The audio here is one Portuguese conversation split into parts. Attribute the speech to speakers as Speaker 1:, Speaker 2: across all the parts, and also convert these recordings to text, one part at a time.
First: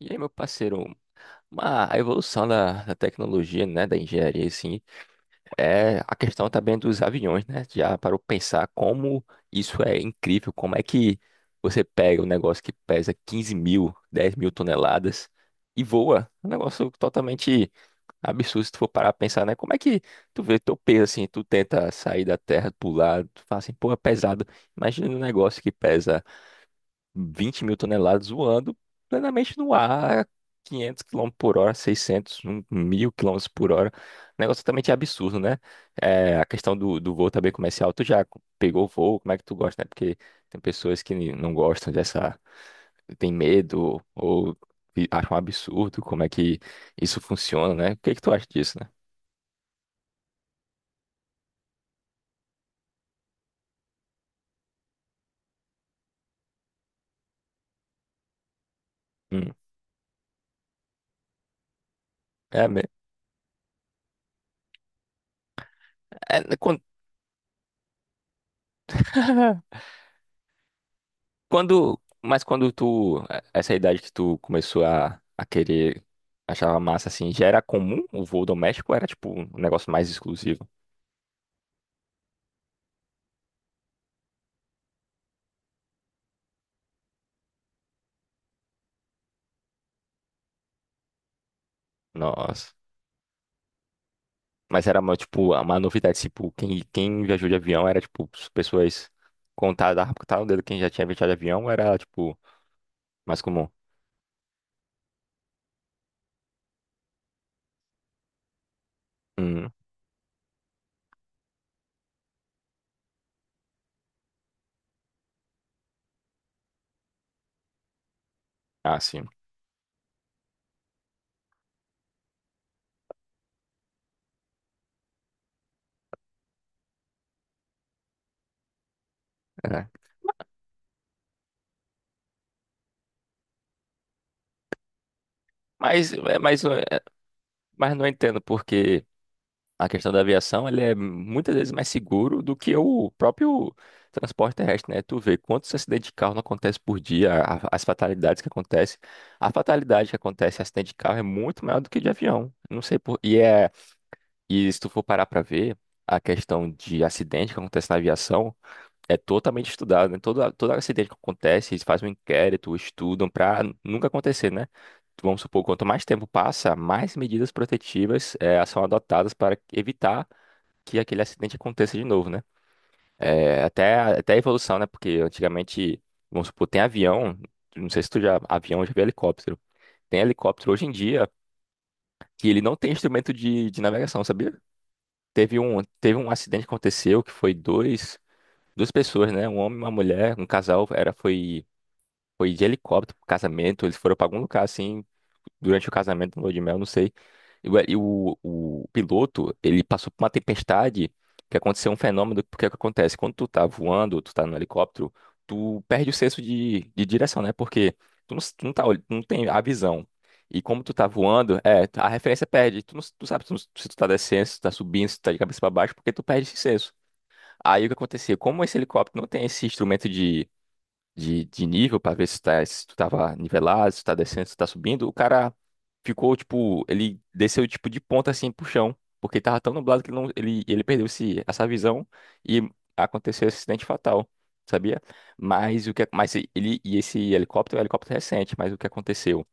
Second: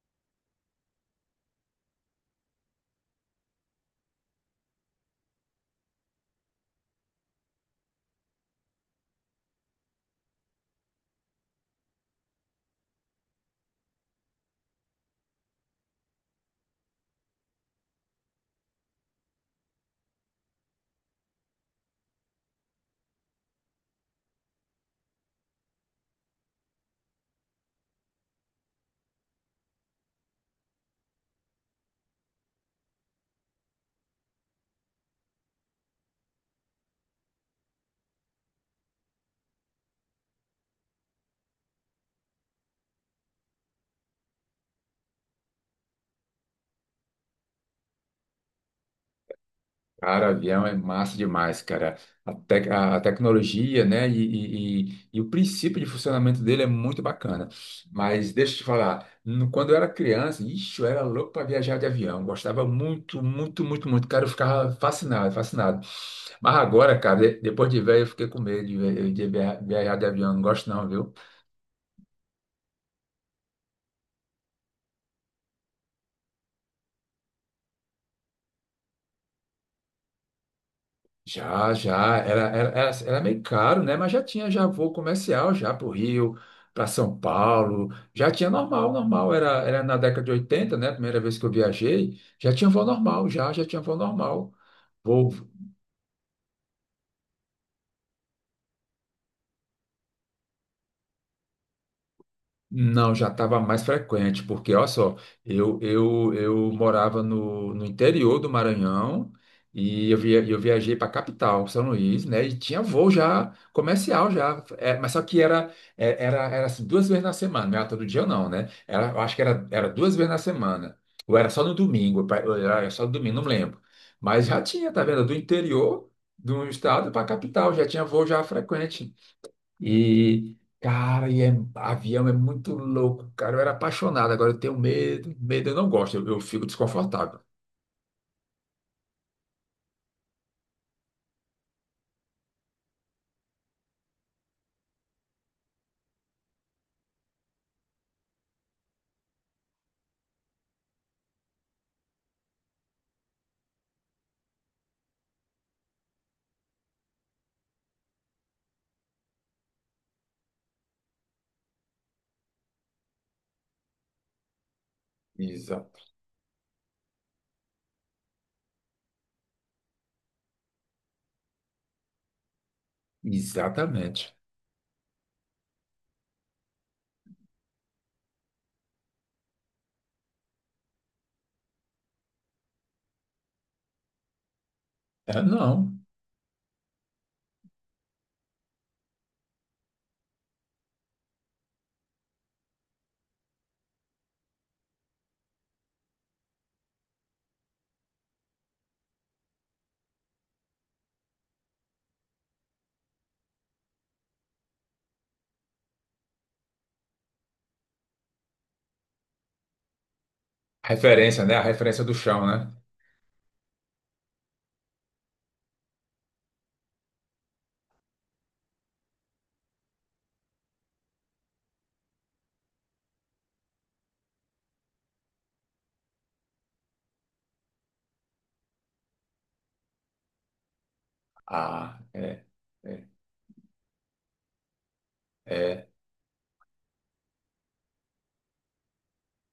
Speaker 1: E aí, meu parceiro, a evolução da tecnologia, né, da engenharia, assim, é a questão também dos aviões, né? Já parou pra pensar como isso é incrível, como é que você pega um negócio que pesa 15 mil, 10 mil toneladas e voa. Um negócio totalmente absurdo se tu for parar pra pensar, né? Como é que tu vê teu peso, assim, tu tenta sair da terra, pular, tu fala assim, pô, é pesado. Imagina um negócio que pesa 20 mil toneladas voando plenamente no ar, 500 km por hora, 600 um mil quilômetros por hora. Negócio totalmente absurdo, né? É, a questão do voo também comercial, tu já pegou o voo, como é que tu gosta, né? Porque tem pessoas que não gostam dessa, tem medo ou e acham um absurdo como é que isso funciona, né? O que que tu acha disso, né?
Speaker 2: Cara, avião é massa demais, cara. A tecnologia, né, e o princípio de funcionamento dele é muito bacana. Mas deixa eu te falar,
Speaker 1: Hum.
Speaker 2: quando eu era criança, ixi, eu era louco para viajar de avião. Gostava
Speaker 1: É,
Speaker 2: muito, muito, muito, muito. Cara, eu ficava fascinado, fascinado. Mas
Speaker 1: é, quando...
Speaker 2: agora, cara, depois de velho, eu fiquei com medo de, viajar de avião. Não gosto não, viu?
Speaker 1: Mas quando tu, é, essa idade que tu começou a querer, achava massa assim, já era comum o voo doméstico? Ou era tipo um negócio mais exclusivo?
Speaker 2: Já, era meio caro, né? Mas já tinha já voo comercial já para o Rio, para São Paulo, já tinha normal, normal, era na década de oitenta, né? Primeira vez que eu viajei, já tinha
Speaker 1: Nossa.
Speaker 2: voo normal, já tinha voo normal.
Speaker 1: Mas era uma, tipo, uma novidade, tipo, quem viajou de avião era tipo as pessoas contadas, ah, contavam o dedo quem já tinha viajado de avião, ou era tipo
Speaker 2: Não, já
Speaker 1: mais
Speaker 2: estava
Speaker 1: comum.
Speaker 2: mais frequente, porque olha só, eu morava no interior do Maranhão,
Speaker 1: Hum,
Speaker 2: e eu viajei para a capital, São Luís, né? E tinha voo já comercial já, é, mas só que era, é, era assim, duas vezes na semana, não era todo dia não, né?
Speaker 1: ah,
Speaker 2: Era, eu
Speaker 1: sim.
Speaker 2: acho que era, era duas vezes na semana, ou era só no domingo, ou era só no domingo, não lembro. Mas já tinha, tá vendo? Do interior do estado para a capital, já tinha voo já frequente.
Speaker 1: É.
Speaker 2: E, cara, e é, avião é muito louco, cara. Eu era apaixonado, agora eu tenho medo. Medo eu não
Speaker 1: Mas,
Speaker 2: gosto,
Speaker 1: é,
Speaker 2: eu
Speaker 1: mas,
Speaker 2: fico
Speaker 1: é,
Speaker 2: desconfortável.
Speaker 1: mas não entendo porque a questão da aviação, ele é muitas vezes mais seguro do que o próprio transporte terrestre, né? Tu vê quantos acidentes de carro não acontece por dia, as fatalidades que acontecem. A fatalidade que acontece em acidente de carro é muito maior do que de avião. Não sei por... E é... E se tu for parar pra ver, a questão de acidente que acontece na aviação é totalmente estudada, né? Todo acidente que acontece, eles fazem um inquérito, estudam pra nunca acontecer, né? Vamos supor, quanto
Speaker 2: Exa-
Speaker 1: mais tempo passa, mais medidas protetivas são adotadas para evitar que aquele acidente aconteça de novo, né? É, até
Speaker 2: Exatamente.
Speaker 1: a evolução, né? Porque antigamente, vamos supor, tem avião, não sei se tu já, avião, já viu helicóptero. Tem helicóptero hoje em dia que ele não tem instrumento de navegação, sabia?
Speaker 2: É,
Speaker 1: Teve um,
Speaker 2: não.
Speaker 1: teve um acidente que aconteceu que foi dois, duas pessoas, né? Um homem e uma mulher, um casal, era, foi de helicóptero pro casamento. Eles foram pra algum lugar assim durante o casamento, no lua de mel, não sei. O piloto, ele passou por uma tempestade que aconteceu um fenômeno, porque é o que acontece? Quando tu tá voando, tu tá no helicóptero, tu perde o senso de direção, né? Porque tu não, s- tu não tá, olh- não tem a visão. E como tu tá
Speaker 2: Referência, né?
Speaker 1: voando,
Speaker 2: A
Speaker 1: é,
Speaker 2: referência
Speaker 1: a
Speaker 2: do chão,
Speaker 1: referência
Speaker 2: né?
Speaker 1: perde. Tu não, s- tu sabe se tu tá descendo, se tu tá subindo, se tu tá de cabeça pra baixo, porque tu perde esse senso. Aí o que aconteceu? Como esse helicóptero não tem esse instrumento de nível para ver se, tá, se tu tava nivelado, se tu tá descendo, se tu tá subindo, o cara ficou, tipo, ele desceu, tipo, de ponta, assim, pro chão, porque tava tão nublado que ele, não, ele perdeu esse, essa
Speaker 2: Ah,
Speaker 1: visão
Speaker 2: é,
Speaker 1: e
Speaker 2: é,
Speaker 1: aconteceu esse acidente fatal, sabia? Mas
Speaker 2: é.
Speaker 1: o que, mas ele, e esse helicóptero é um helicóptero recente, mas o que aconteceu?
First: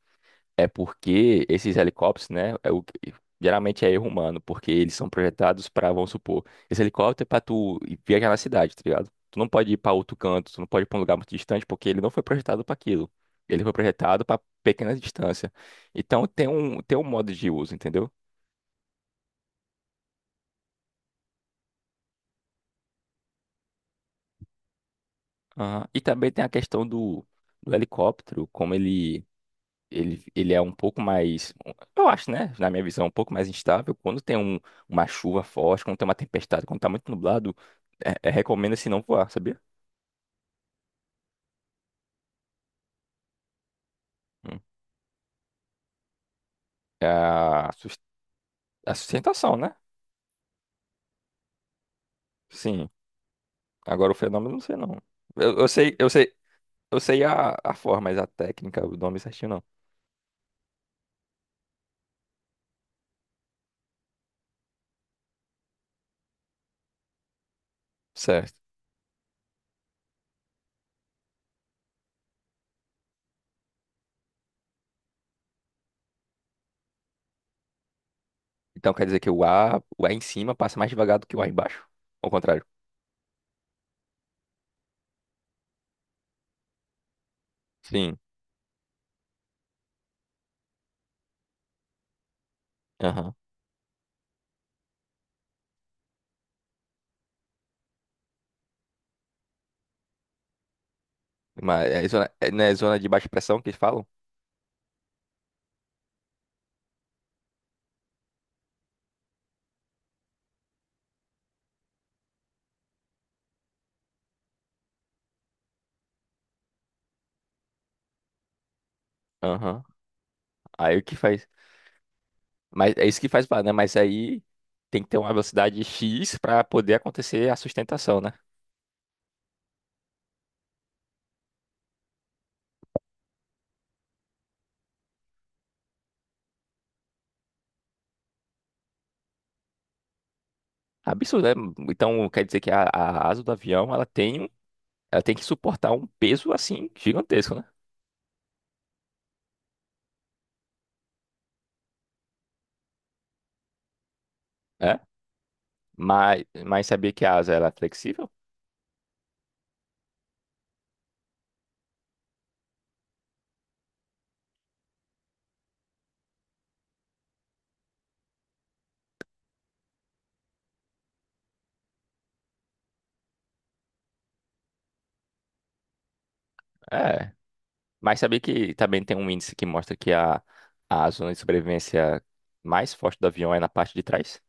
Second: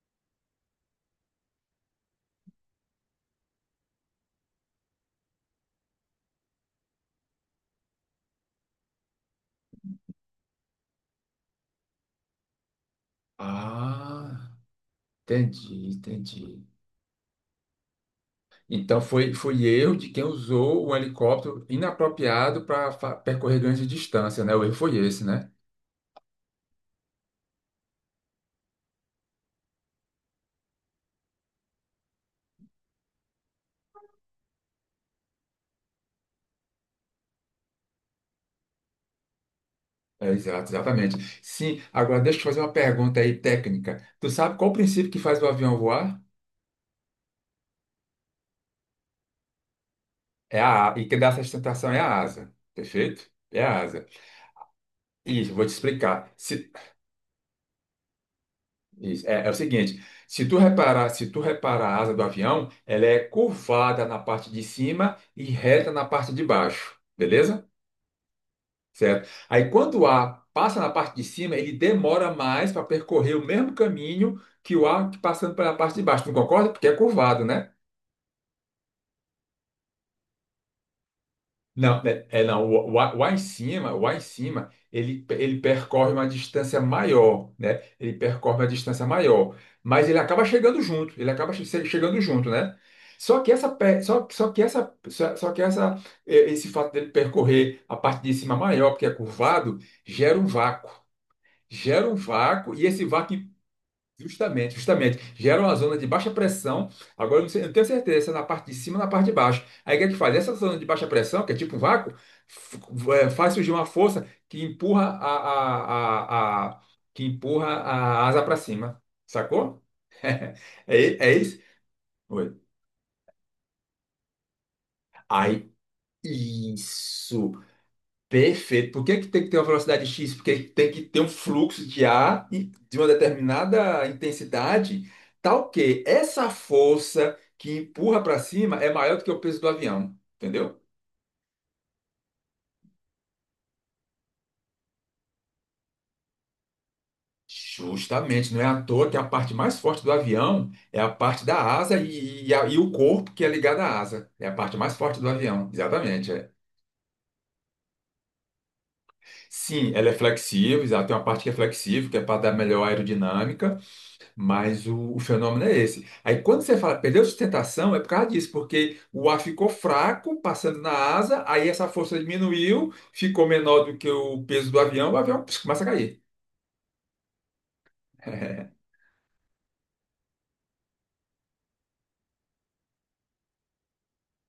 Speaker 1: É porque esses helicópteros, né, geralmente é erro humano, porque eles são projetados para, vamos supor, esse helicóptero é para tu ir viajar na cidade, tá ligado? Tu não pode ir para outro canto, tu não pode ir para um lugar muito distante, porque ele não foi projetado para aquilo. Ele foi projetado para
Speaker 2: Ah,
Speaker 1: pequena distância.
Speaker 2: entendi,
Speaker 1: Então tem
Speaker 2: entendi.
Speaker 1: um tem um modo de uso, entendeu?
Speaker 2: Então foi, foi eu de quem usou o helicóptero inapropriado para percorrer grandes distâncias, né? O erro foi esse, né?
Speaker 1: Aham. E também tem a questão do helicóptero, como ele é um pouco mais, eu acho, né, na minha visão, um pouco mais instável. Quando tem uma chuva forte, quando tem uma tempestade, quando tá muito nublado, recomenda-se não voar, sabia?
Speaker 2: É, exato, exatamente. Sim, agora deixa eu te fazer uma pergunta aí técnica. Tu sabe
Speaker 1: Hum.
Speaker 2: qual o princípio que faz o avião voar?
Speaker 1: É a sustentação, né?
Speaker 2: É a, e que dá essa sustentação é a asa.
Speaker 1: Sim.
Speaker 2: Perfeito? É a asa.
Speaker 1: Agora o fenômeno, eu não sei não.
Speaker 2: Isso,
Speaker 1: Eu,
Speaker 2: vou
Speaker 1: eu
Speaker 2: te
Speaker 1: sei,
Speaker 2: explicar.
Speaker 1: eu sei a forma, mas a técnica, o nome
Speaker 2: É,
Speaker 1: certinho
Speaker 2: é o
Speaker 1: não.
Speaker 2: seguinte, se tu reparar, se tu reparar a asa do avião, ela é curvada na parte de cima e reta na parte de baixo, beleza?
Speaker 1: Certo.
Speaker 2: Certo. Aí quando o ar passa na parte de cima, ele demora mais para percorrer o mesmo caminho que o ar que passando pela parte de baixo. Tu concorda? Porque é curvado, né?
Speaker 1: Então quer dizer que o ar em cima passa mais devagar do que o ar embaixo?
Speaker 2: Não, é,
Speaker 1: Ao
Speaker 2: é
Speaker 1: contrário.
Speaker 2: não. Lá em cima, lá em cima, ele percorre uma distância maior, né? Ele
Speaker 1: Sim.
Speaker 2: percorre uma distância maior, mas ele acaba chegando junto. Ele acaba chegando junto, né?
Speaker 1: Aham.
Speaker 2: Só que essa, pe- só, só que essa, só, só que essa, eh, esse fato dele percorrer a parte de cima maior, porque é curvado, gera um vácuo.
Speaker 1: Mas é
Speaker 2: Gera um
Speaker 1: zona, é, né,
Speaker 2: vácuo e
Speaker 1: zona
Speaker 2: esse
Speaker 1: de baixa
Speaker 2: vácuo.
Speaker 1: pressão que eles falam?
Speaker 2: Justamente, justamente. Gera uma zona de baixa pressão. Agora, eu não tenho certeza se é na parte de cima ou na parte de baixo. Aí, o que é que faz? Essa zona de baixa pressão, que é tipo um vácuo, f- é, faz surgir uma força que empurra a, a, a- que empurra a asa para cima. Sacou?
Speaker 1: Aham. Aí o que
Speaker 2: É
Speaker 1: faz.
Speaker 2: isso? Oi.
Speaker 1: Mas é isso que faz, né? Mas aí tem que ter uma
Speaker 2: Aí,
Speaker 1: velocidade X para poder acontecer
Speaker 2: isso.
Speaker 1: a sustentação, né?
Speaker 2: Perfeito. Por que que tem que ter uma velocidade X? Porque tem que ter um fluxo de ar de uma determinada intensidade, tal que essa força que empurra para cima é maior do que o peso do avião, entendeu?
Speaker 1: Absurdo, né? Então quer dizer que a asa do avião ela tem que suportar um peso assim gigantesco, né?
Speaker 2: Justamente, não é à toa que a parte mais forte do avião é a parte da asa e, e o corpo que é ligado à asa. É a parte mais
Speaker 1: É.
Speaker 2: forte do avião, exatamente,
Speaker 1: Mas,
Speaker 2: é.
Speaker 1: mas sabia que a asa ela é flexível?
Speaker 2: Sim, ela é flexível, exato. Tem uma parte que é flexível, que é para dar melhor aerodinâmica. Mas o fenômeno é esse. Aí quando você fala perdeu sustentação, é por causa disso, porque o ar ficou fraco, passando na asa, aí essa força diminuiu, ficou menor do que o peso do avião, o avião pss, começa a cair.
Speaker 1: É. Mas sabia que também tem um índice que mostra que a zona de sobrevivência mais forte do avião é na parte de trás?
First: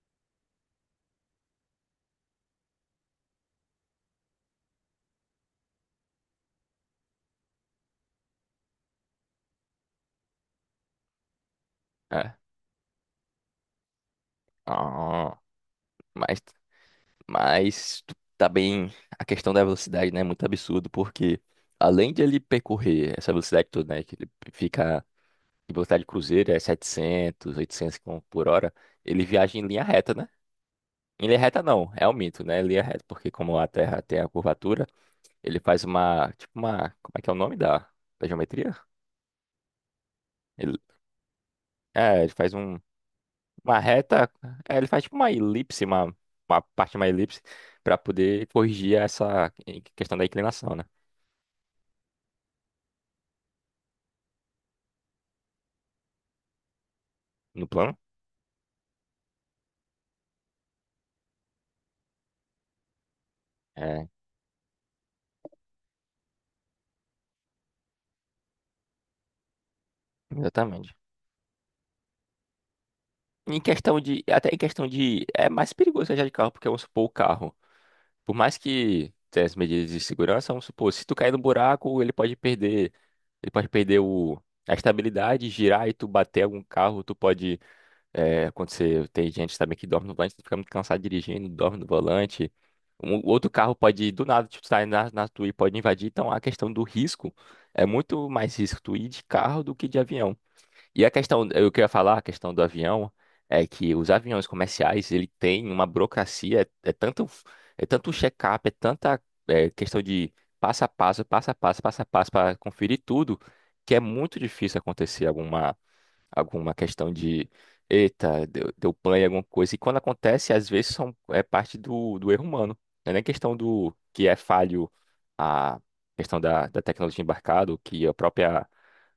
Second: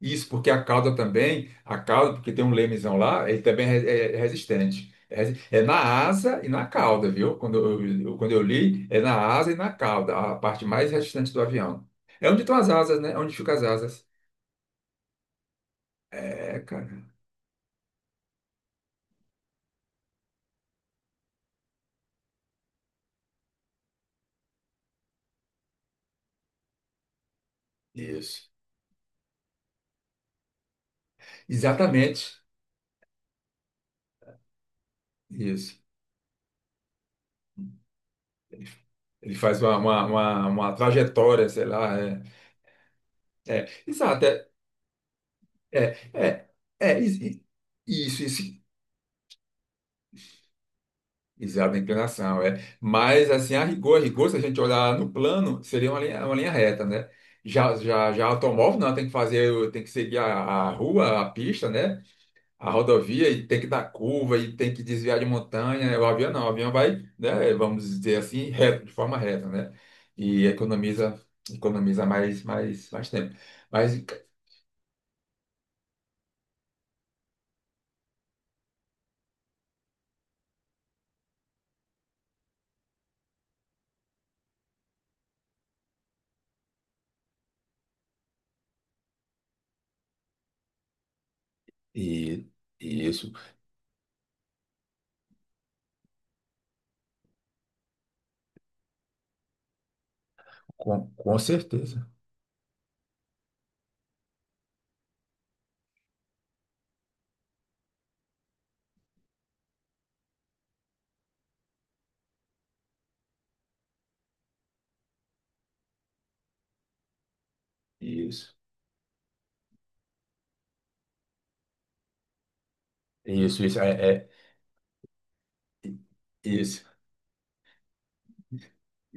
Speaker 2: Isso porque a cauda também, a cauda, porque tem um lemezão lá, ele também é, é resistente. É, é na asa e na cauda, viu? Quando eu li, é na asa e na cauda, a parte mais resistente do avião. É
Speaker 1: É.
Speaker 2: onde estão as asas, né? É onde ficam as asas.
Speaker 1: Ah, mas
Speaker 2: É, cara.
Speaker 1: Tá bem a questão da velocidade, né? É muito absurdo, porque além de ele percorrer essa velocidade toda, né? Que ele fica em velocidade cruzeiro, é 700, 800 km por
Speaker 2: Isso.
Speaker 1: hora, ele viaja em linha reta, né? Em linha reta não, é um
Speaker 2: Exatamente.
Speaker 1: mito, né? Linha reta, porque como a Terra tem a curvatura, ele
Speaker 2: Isso.
Speaker 1: faz uma, tipo uma, como é que é o nome da
Speaker 2: Ele
Speaker 1: geometria?
Speaker 2: ele faz uma
Speaker 1: Ele,
Speaker 2: trajetória, sei lá.
Speaker 1: é,
Speaker 2: É,
Speaker 1: ele faz
Speaker 2: é,
Speaker 1: uma
Speaker 2: exato,
Speaker 1: reta,
Speaker 2: é,
Speaker 1: ele faz tipo uma elipse,
Speaker 2: é,
Speaker 1: uma,
Speaker 2: é,
Speaker 1: uma parte de
Speaker 2: é,
Speaker 1: uma elipse, para
Speaker 2: isso,
Speaker 1: poder
Speaker 2: isso.
Speaker 1: corrigir essa questão da inclinação, né?
Speaker 2: Exato, a inclinação, é. Mas, assim, a rigor, se a gente olhar no plano, seria uma linha reta, né?
Speaker 1: No
Speaker 2: Já,
Speaker 1: plano.
Speaker 2: já, já automóvel, não, tem que fazer, tem que seguir a rua, a pista, né? A rodovia, e tem que dar
Speaker 1: É,
Speaker 2: curva e tem que desviar de montanha, né? O avião não, o avião vai, né, vamos dizer assim, reto, de forma reta, né? E
Speaker 1: exatamente.
Speaker 2: economiza, economiza mais, mais, mais tempo.
Speaker 1: Em
Speaker 2: Mas
Speaker 1: questão de, até em questão de, é mais perigoso viajar de carro, porque vamos supor o carro, por mais que tenha as medidas de segurança, vamos supor, se tu cair no buraco, ele pode perder, ele pode perder o, a estabilidade, girar e tu bater algum carro, tu pode, acontecer, tem gente também que dorme no volante, tu fica muito cansado dirigindo, dorme no
Speaker 2: e,
Speaker 1: volante,
Speaker 2: e
Speaker 1: um,
Speaker 2: isso,
Speaker 1: outro carro pode, do nada, tipo, sair na tua e pode invadir, então a questão do risco, é muito mais risco tu ir de carro do que de avião. E a
Speaker 2: com
Speaker 1: questão, eu queria
Speaker 2: certeza.
Speaker 1: falar, a questão do avião, é que os aviões comerciais, ele tem uma burocracia, é tanto check-up, é tanta questão de passo a passo, passo a passo, passo a passo, para conferir tudo, que é muito difícil acontecer alguma questão de, eita,
Speaker 2: Isso,
Speaker 1: deu pane em alguma coisa. E quando acontece, às vezes são, é parte do erro humano. Não é nem questão
Speaker 2: isso,
Speaker 1: do
Speaker 2: é,
Speaker 1: que
Speaker 2: é,
Speaker 1: é falho a questão da
Speaker 2: isso,
Speaker 1: tecnologia embarcada, ou que a própria,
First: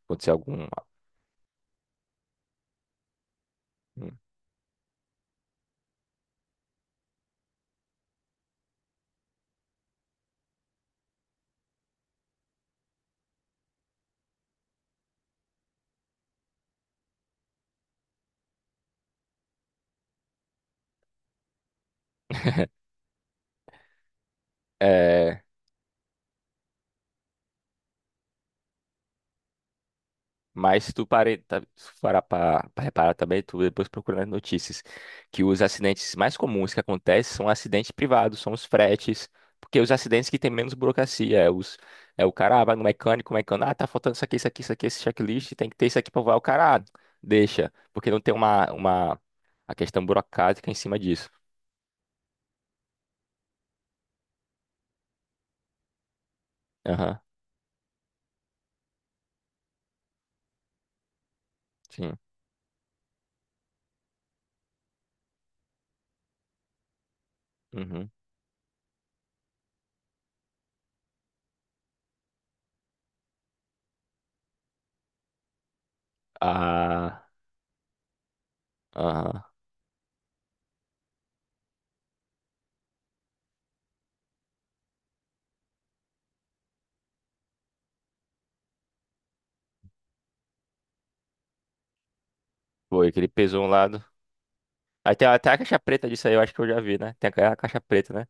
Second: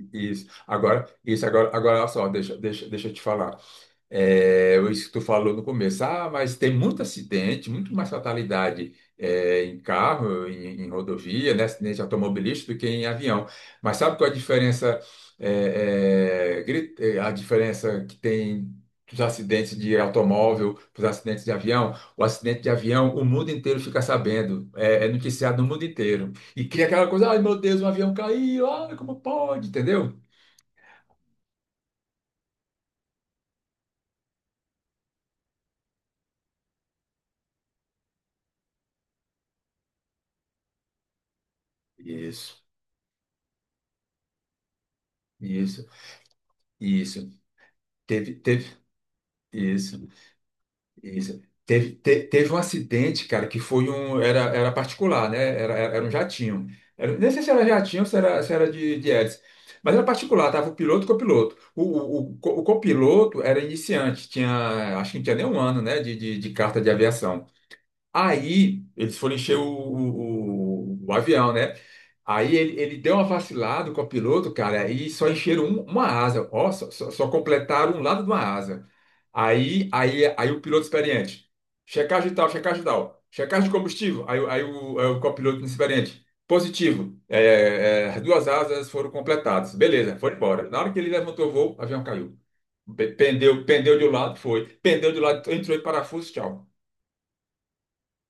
Speaker 1: aconteceu
Speaker 2: isso.
Speaker 1: algum...
Speaker 2: Agora, isso, agora, agora, olha só, deixa, deixa, deixa eu te falar.
Speaker 1: algum-
Speaker 2: É, isso que tu falou no começo. Ah, mas tem muito acidente, muito mais fatalidade é, em carro, em, em rodovia, né, acidente automobilístico do que em avião. Mas sabe qual é a diferença, é, é, é, a diferença que tem dos acidentes de automóvel para os acidentes de avião? O acidente de avião, o mundo inteiro fica sabendo, é, é
Speaker 1: é,
Speaker 2: noticiado no mundo inteiro. E cria aquela coisa, ai meu Deus, um avião caiu, ai, como pode, entendeu?
Speaker 1: Mas se tu parar para reparar também, tu depois procura nas notícias que os acidentes mais comuns que acontecem são acidentes privados, são os fretes, porque os acidentes que tem menos burocracia, é, os, é o cara
Speaker 2: Isso,
Speaker 1: ah, vai no mecânico, o mecânico, ah, tá faltando isso aqui, isso aqui, isso aqui, esse checklist, tem que ter
Speaker 2: isso,
Speaker 1: isso aqui para voar, o cara, ah,
Speaker 2: isso.
Speaker 1: deixa, porque não tem
Speaker 2: Teve,
Speaker 1: uma,
Speaker 2: teve.
Speaker 1: a questão
Speaker 2: Isso.
Speaker 1: burocrática em cima disso.
Speaker 2: Isso. Teve, teve um acidente, cara, que foi um. Era, era particular, né? Era um jatinho. Era,
Speaker 1: Aham,
Speaker 2: nem sei se era jatinho ou se era, se era de hélice. Mas era particular, tava o piloto e o copiloto.
Speaker 1: sim.
Speaker 2: O copiloto era iniciante, tinha, acho que não tinha nem um ano, né, de carta de aviação.
Speaker 1: Uhum.
Speaker 2: Aí eles foram encher o avião, né? Aí ele deu uma vacilada com o piloto, cara, e só encheram uma asa, ó, só,
Speaker 1: Ah,
Speaker 2: só completaram um lado de uma asa.
Speaker 1: aham.
Speaker 2: Aí o piloto experiente, checagem tal, checagem tal, checagem de combustível. Aí o copiloto inexperiente, positivo, é, é, duas asas foram completadas, beleza, foi embora. Na hora que ele levantou o voo, o avião caiu.
Speaker 1: Foi, que ele pesou
Speaker 2: Pendeu,
Speaker 1: um
Speaker 2: pendeu
Speaker 1: lado.
Speaker 2: de um lado, foi. Pendeu
Speaker 1: Aí
Speaker 2: de um
Speaker 1: tem até
Speaker 2: lado,
Speaker 1: a
Speaker 2: entrou
Speaker 1: caixa
Speaker 2: em
Speaker 1: preta disso
Speaker 2: parafuso,
Speaker 1: aí, eu acho que eu
Speaker 2: tchau.
Speaker 1: já vi, né? Tem a caixa preta, né?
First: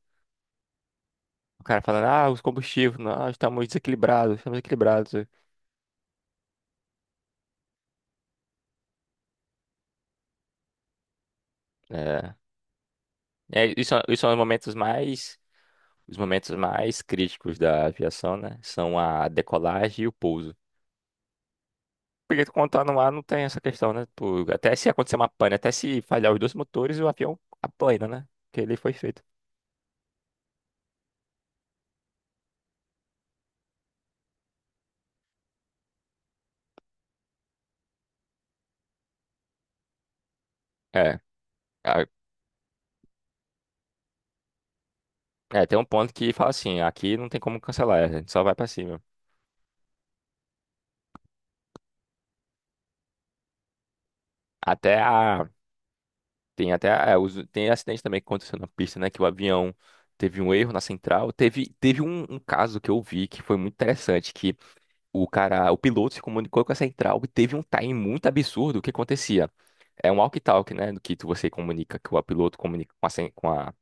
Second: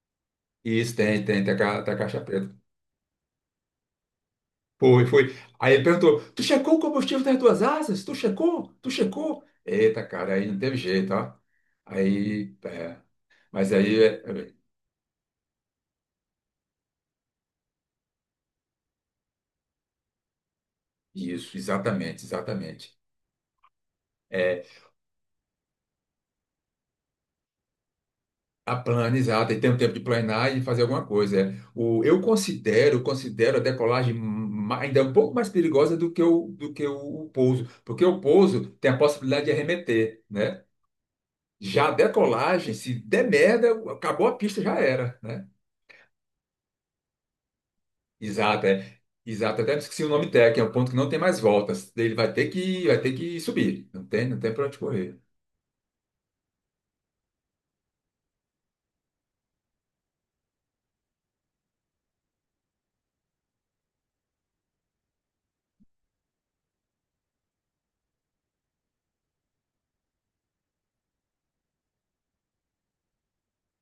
Speaker 2: Isso, tem, tem, tem a,
Speaker 1: O cara
Speaker 2: tem a
Speaker 1: falando,
Speaker 2: caixa
Speaker 1: ah, os
Speaker 2: preta.
Speaker 1: combustíveis, nós estamos desequilibrados, estamos
Speaker 2: Foi,
Speaker 1: equilibrados.
Speaker 2: foi. Aí ele perguntou: Tu checou o combustível das duas asas? Tu checou? Tu checou? Eita, cara, aí não teve jeito, ó.
Speaker 1: É,
Speaker 2: Aí, é, mas
Speaker 1: isso,
Speaker 2: aí,
Speaker 1: isso
Speaker 2: é,
Speaker 1: são
Speaker 2: é,
Speaker 1: os momentos mais críticos da aviação, né? São a decolagem e o pouso.
Speaker 2: isso, exatamente,
Speaker 1: Porque quando tá
Speaker 2: exatamente.
Speaker 1: no ar não tem essa questão, né? Tipo,
Speaker 2: É,
Speaker 1: até se acontecer uma pane, até se falhar os dois motores, o avião apanha, né? Porque ele
Speaker 2: a
Speaker 1: foi
Speaker 2: plana,
Speaker 1: feito.
Speaker 2: exato, e tem um tempo de planear e fazer alguma coisa, é. O, eu considero, considero a decolagem ainda um pouco mais perigosa do que o pouso, porque o pouso tem a possibilidade de arremeter, né?
Speaker 1: É,
Speaker 2: Já a
Speaker 1: a-
Speaker 2: decolagem, se der merda, acabou a pista, já era, né?
Speaker 1: tem um ponto que fala assim, aqui não tem como cancelar, a gente só vai
Speaker 2: Exato,
Speaker 1: pra
Speaker 2: é.
Speaker 1: cima.
Speaker 2: Exato, até me esqueci o nome técnico, é um ponto que não tem mais voltas. Ele vai ter que subir. Não tem para onde
Speaker 1: Até
Speaker 2: correr.
Speaker 1: a Tem até tem acidente também que aconteceu na pista, né? Que o avião teve um erro na central. Teve um caso que eu vi que foi muito interessante, que o piloto se comunicou com a central e teve um time muito absurdo o que acontecia. É um walkie-talkie, né? Do que você comunica, que o piloto comunica com a, cen- com a,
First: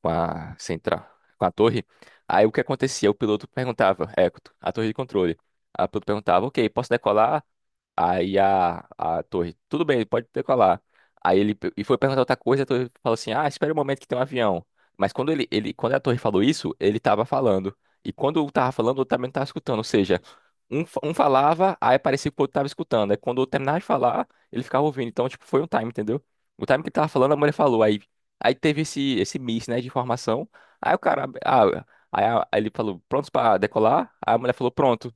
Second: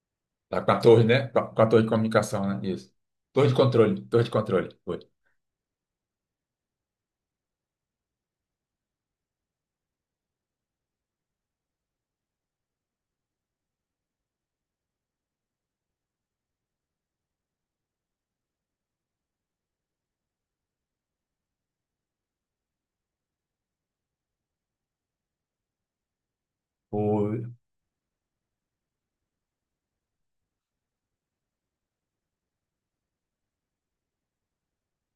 Speaker 1: com a
Speaker 2: Tá com a torre,
Speaker 1: central,
Speaker 2: né? Com
Speaker 1: com
Speaker 2: a
Speaker 1: a
Speaker 2: com a torre
Speaker 1: torre.
Speaker 2: de
Speaker 1: Aí
Speaker 2: comunicação,
Speaker 1: o que
Speaker 2: né? Isso.
Speaker 1: acontecia? O piloto
Speaker 2: Torre de controle,
Speaker 1: perguntava,
Speaker 2: torre de controle.
Speaker 1: a torre de
Speaker 2: Foi.
Speaker 1: controle. Aí o piloto perguntava, ok, posso decolar? Aí a torre, tudo bem, pode decolar. Aí ele foi perguntar outra coisa, a torre falou assim: "Ah, espera um momento que tem um avião". Mas quando ele, quando a torre falou isso, ele tava falando. E quando eu tava falando, o outro também tava escutando, ou seja, um, um falava, aí parecia que o outro tava escutando. Aí quando o terminava de falar, ele ficava ouvindo. Então, tipo, foi um time, entendeu? O time que ele tava falando, a
Speaker 2: Foi,
Speaker 1: mulher falou. Aí teve esse miss, né, de informação. Aí o cara, ah, aí, aí ele falou: "Prontos pra decolar?". Aí a mulher falou: "Pronto".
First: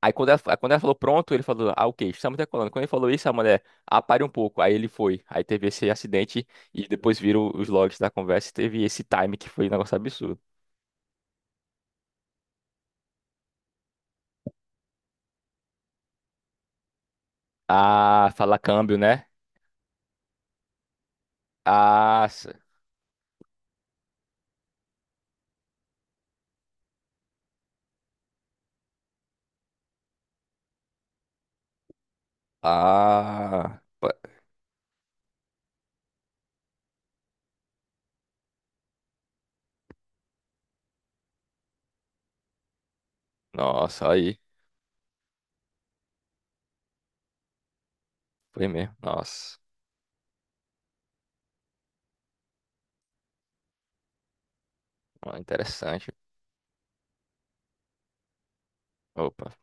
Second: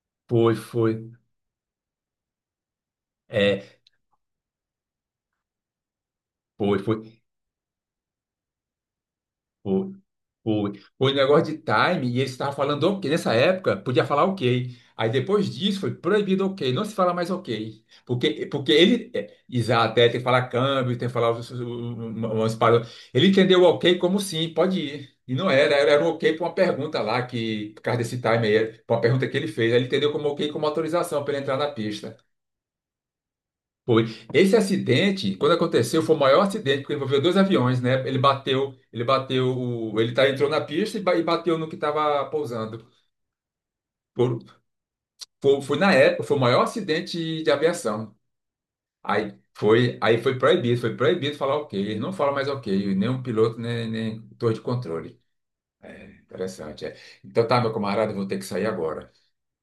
Speaker 1: Aí quando ela,
Speaker 2: foi,
Speaker 1: falou
Speaker 2: foi.
Speaker 1: pronto, ele falou, ah, ok, estamos decolando. Quando ele falou isso, a mulher,
Speaker 2: É,
Speaker 1: ah, pare um pouco. Aí ele foi. Aí teve esse acidente
Speaker 2: foi,
Speaker 1: e depois
Speaker 2: foi,
Speaker 1: viram os logs da conversa e teve esse time que foi um
Speaker 2: foi.
Speaker 1: negócio absurdo.
Speaker 2: Foi. Foi um negócio de time e eles estavam falando ok. Nessa época, podia falar ok. Aí depois disso foi proibido ok. Não se fala mais ok.
Speaker 1: Ah, fala
Speaker 2: Porque
Speaker 1: câmbio,
Speaker 2: ele,
Speaker 1: né?
Speaker 2: é, exato, é, tem que falar câmbio, tem que falar
Speaker 1: Ah, s-
Speaker 2: umas palavras. Ele entendeu o ok como sim, pode ir. E não era, era um ok para uma pergunta lá, que, por causa desse time aí, para uma pergunta que ele fez. Aí ele entendeu como ok como autorização para ele entrar na pista.
Speaker 1: ah,
Speaker 2: Foi.
Speaker 1: pa-
Speaker 2: Esse acidente, quando aconteceu, foi o maior acidente, porque envolveu dois aviões, né? Ele bateu, ele bateu, ele tá, entrou na pista e bateu no que estava pousando.
Speaker 1: Nossa, aí.
Speaker 2: Por- Foi, foi na época, foi o maior acidente de aviação.
Speaker 1: Foi mesmo, nossa.
Speaker 2: Aí foi proibido falar ok. Eles não falam mais ok, nem o piloto, nem torre de controle.
Speaker 1: Ah, interessante.
Speaker 2: Interessante, é. Então tá, meu camarada, eu vou ter que sair agora.
Speaker 1: Opa.